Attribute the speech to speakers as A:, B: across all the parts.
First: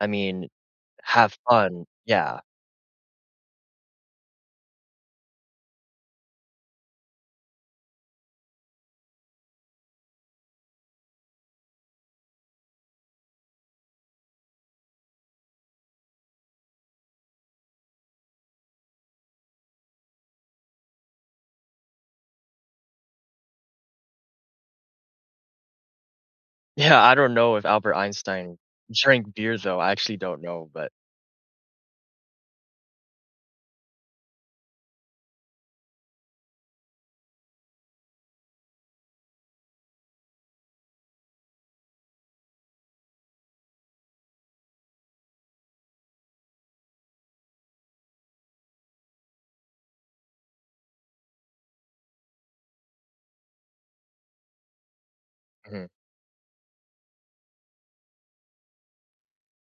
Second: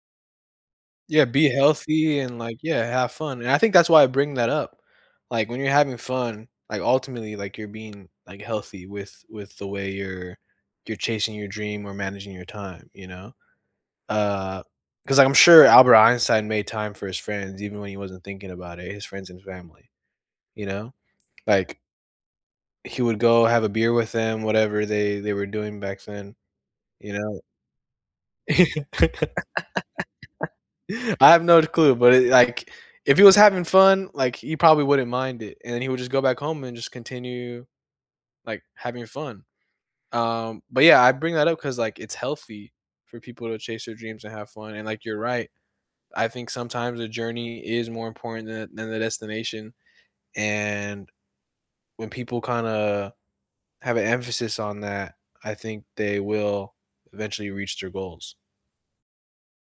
A: I mean,
B: Yeah,
A: have
B: be
A: fun
B: healthy and,
A: yeah.
B: like yeah, have fun, and I think that's why I bring that up, like, when you're having fun, like, ultimately, like, you're being, like, healthy with with the way you're you're chasing your dream or managing your time, you know, uh, 'cause I'm sure Albert Einstein made time for his friends even when he wasn't thinking about it, his friends and family, you know, like he would go have a beer with them, whatever they they were doing back then,
A: Yeah,
B: you
A: I don't
B: know.
A: know if Albert Einstein
B: I
A: drank beers, though, I actually don't know, but
B: have no clue, but, it like, if he was having fun, like, he probably wouldn't mind it, and then he would just go back home, and just continue, like, having fun, um, but, yeah, I bring that up 'cause, like, it's healthy for people to chase their dreams and have fun, and, like, you're right, I think sometimes the journey is more important than than the destination, and when people kinda have an emphasis on that, I think
A: Mhm.
B: they will eventually reach their goals.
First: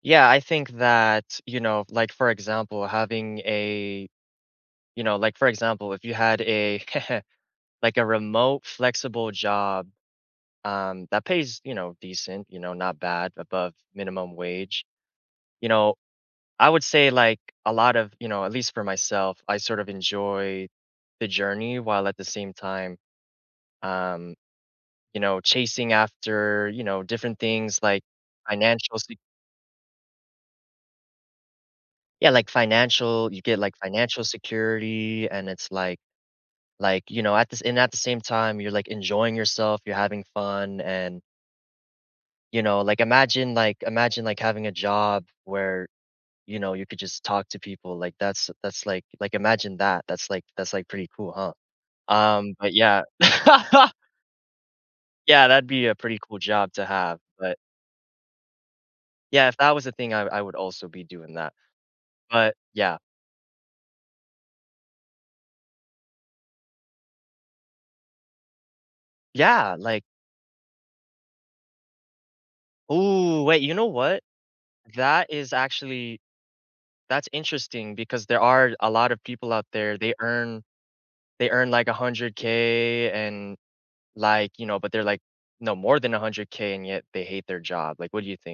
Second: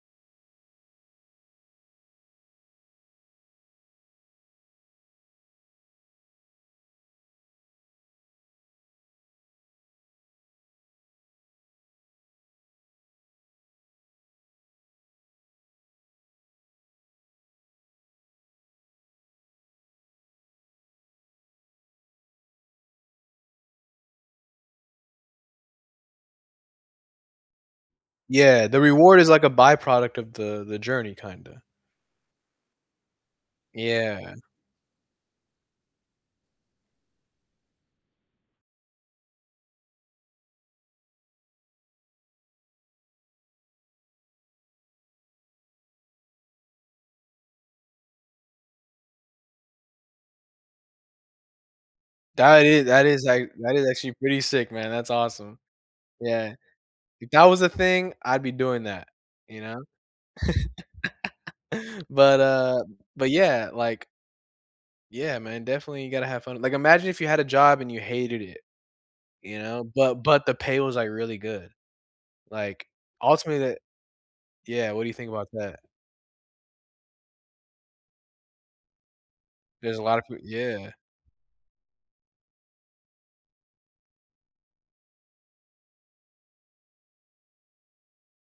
A: Yeah, I think that you know, like, for example, having a you know, like, for example, if you had a like, a remote flexible job, um, that pays, you know, decent, you know, not bad, above minimum wage, you know I would say, like, a lot of you know, at least for myself, I sort of enjoy the journey while at the same time, um, you know, chasing after, you know, different things like
B: Yeah, the
A: financial se
B: reward is like a by-product of the the journey kinda.
A: Yeah like financial you get, like, financial
B: Yeah.
A: security, and it's like like, you know, at the sa and at the same time, you're enjoying yourself, you're having fun, and you know, like, imagine like imagine like, having a job where, you know, you could just talk to people, like that's that's like like imagine that, that's like that's like pretty cool, huh, um,
B: That
A: but
B: is
A: yeah
B: that is a that is actually pretty sick, man, that's
A: Yeah,
B: awesome,
A: that'd be a pretty cool
B: yeah,
A: job to have,
B: if that
A: but
B: was a thing, I'd be doing that,
A: Yeah, if
B: you
A: that
B: know,
A: was the thing, I would I would also be doing that,
B: but,
A: but
B: uh,
A: yeah.
B: but yeah, like Yeah, man, definitely you gotta have fun like, imagine if you had a job and you hated it, you
A: Yeah,
B: know,
A: like
B: but but the pay was, like, really good, like,
A: Ooh, wait,
B: ultimately
A: you
B: that
A: know what,
B: Yeah, what do you
A: that
B: think about
A: is
B: that?
A: actually that's interesting because there are a lotta people out there,
B: There's a
A: they
B: lot of p
A: earn
B: yeah.
A: they earn like $100,000.00, and, like, you know, but they're like no more than $100,000.00 and yet they hate their job, like, what do you think?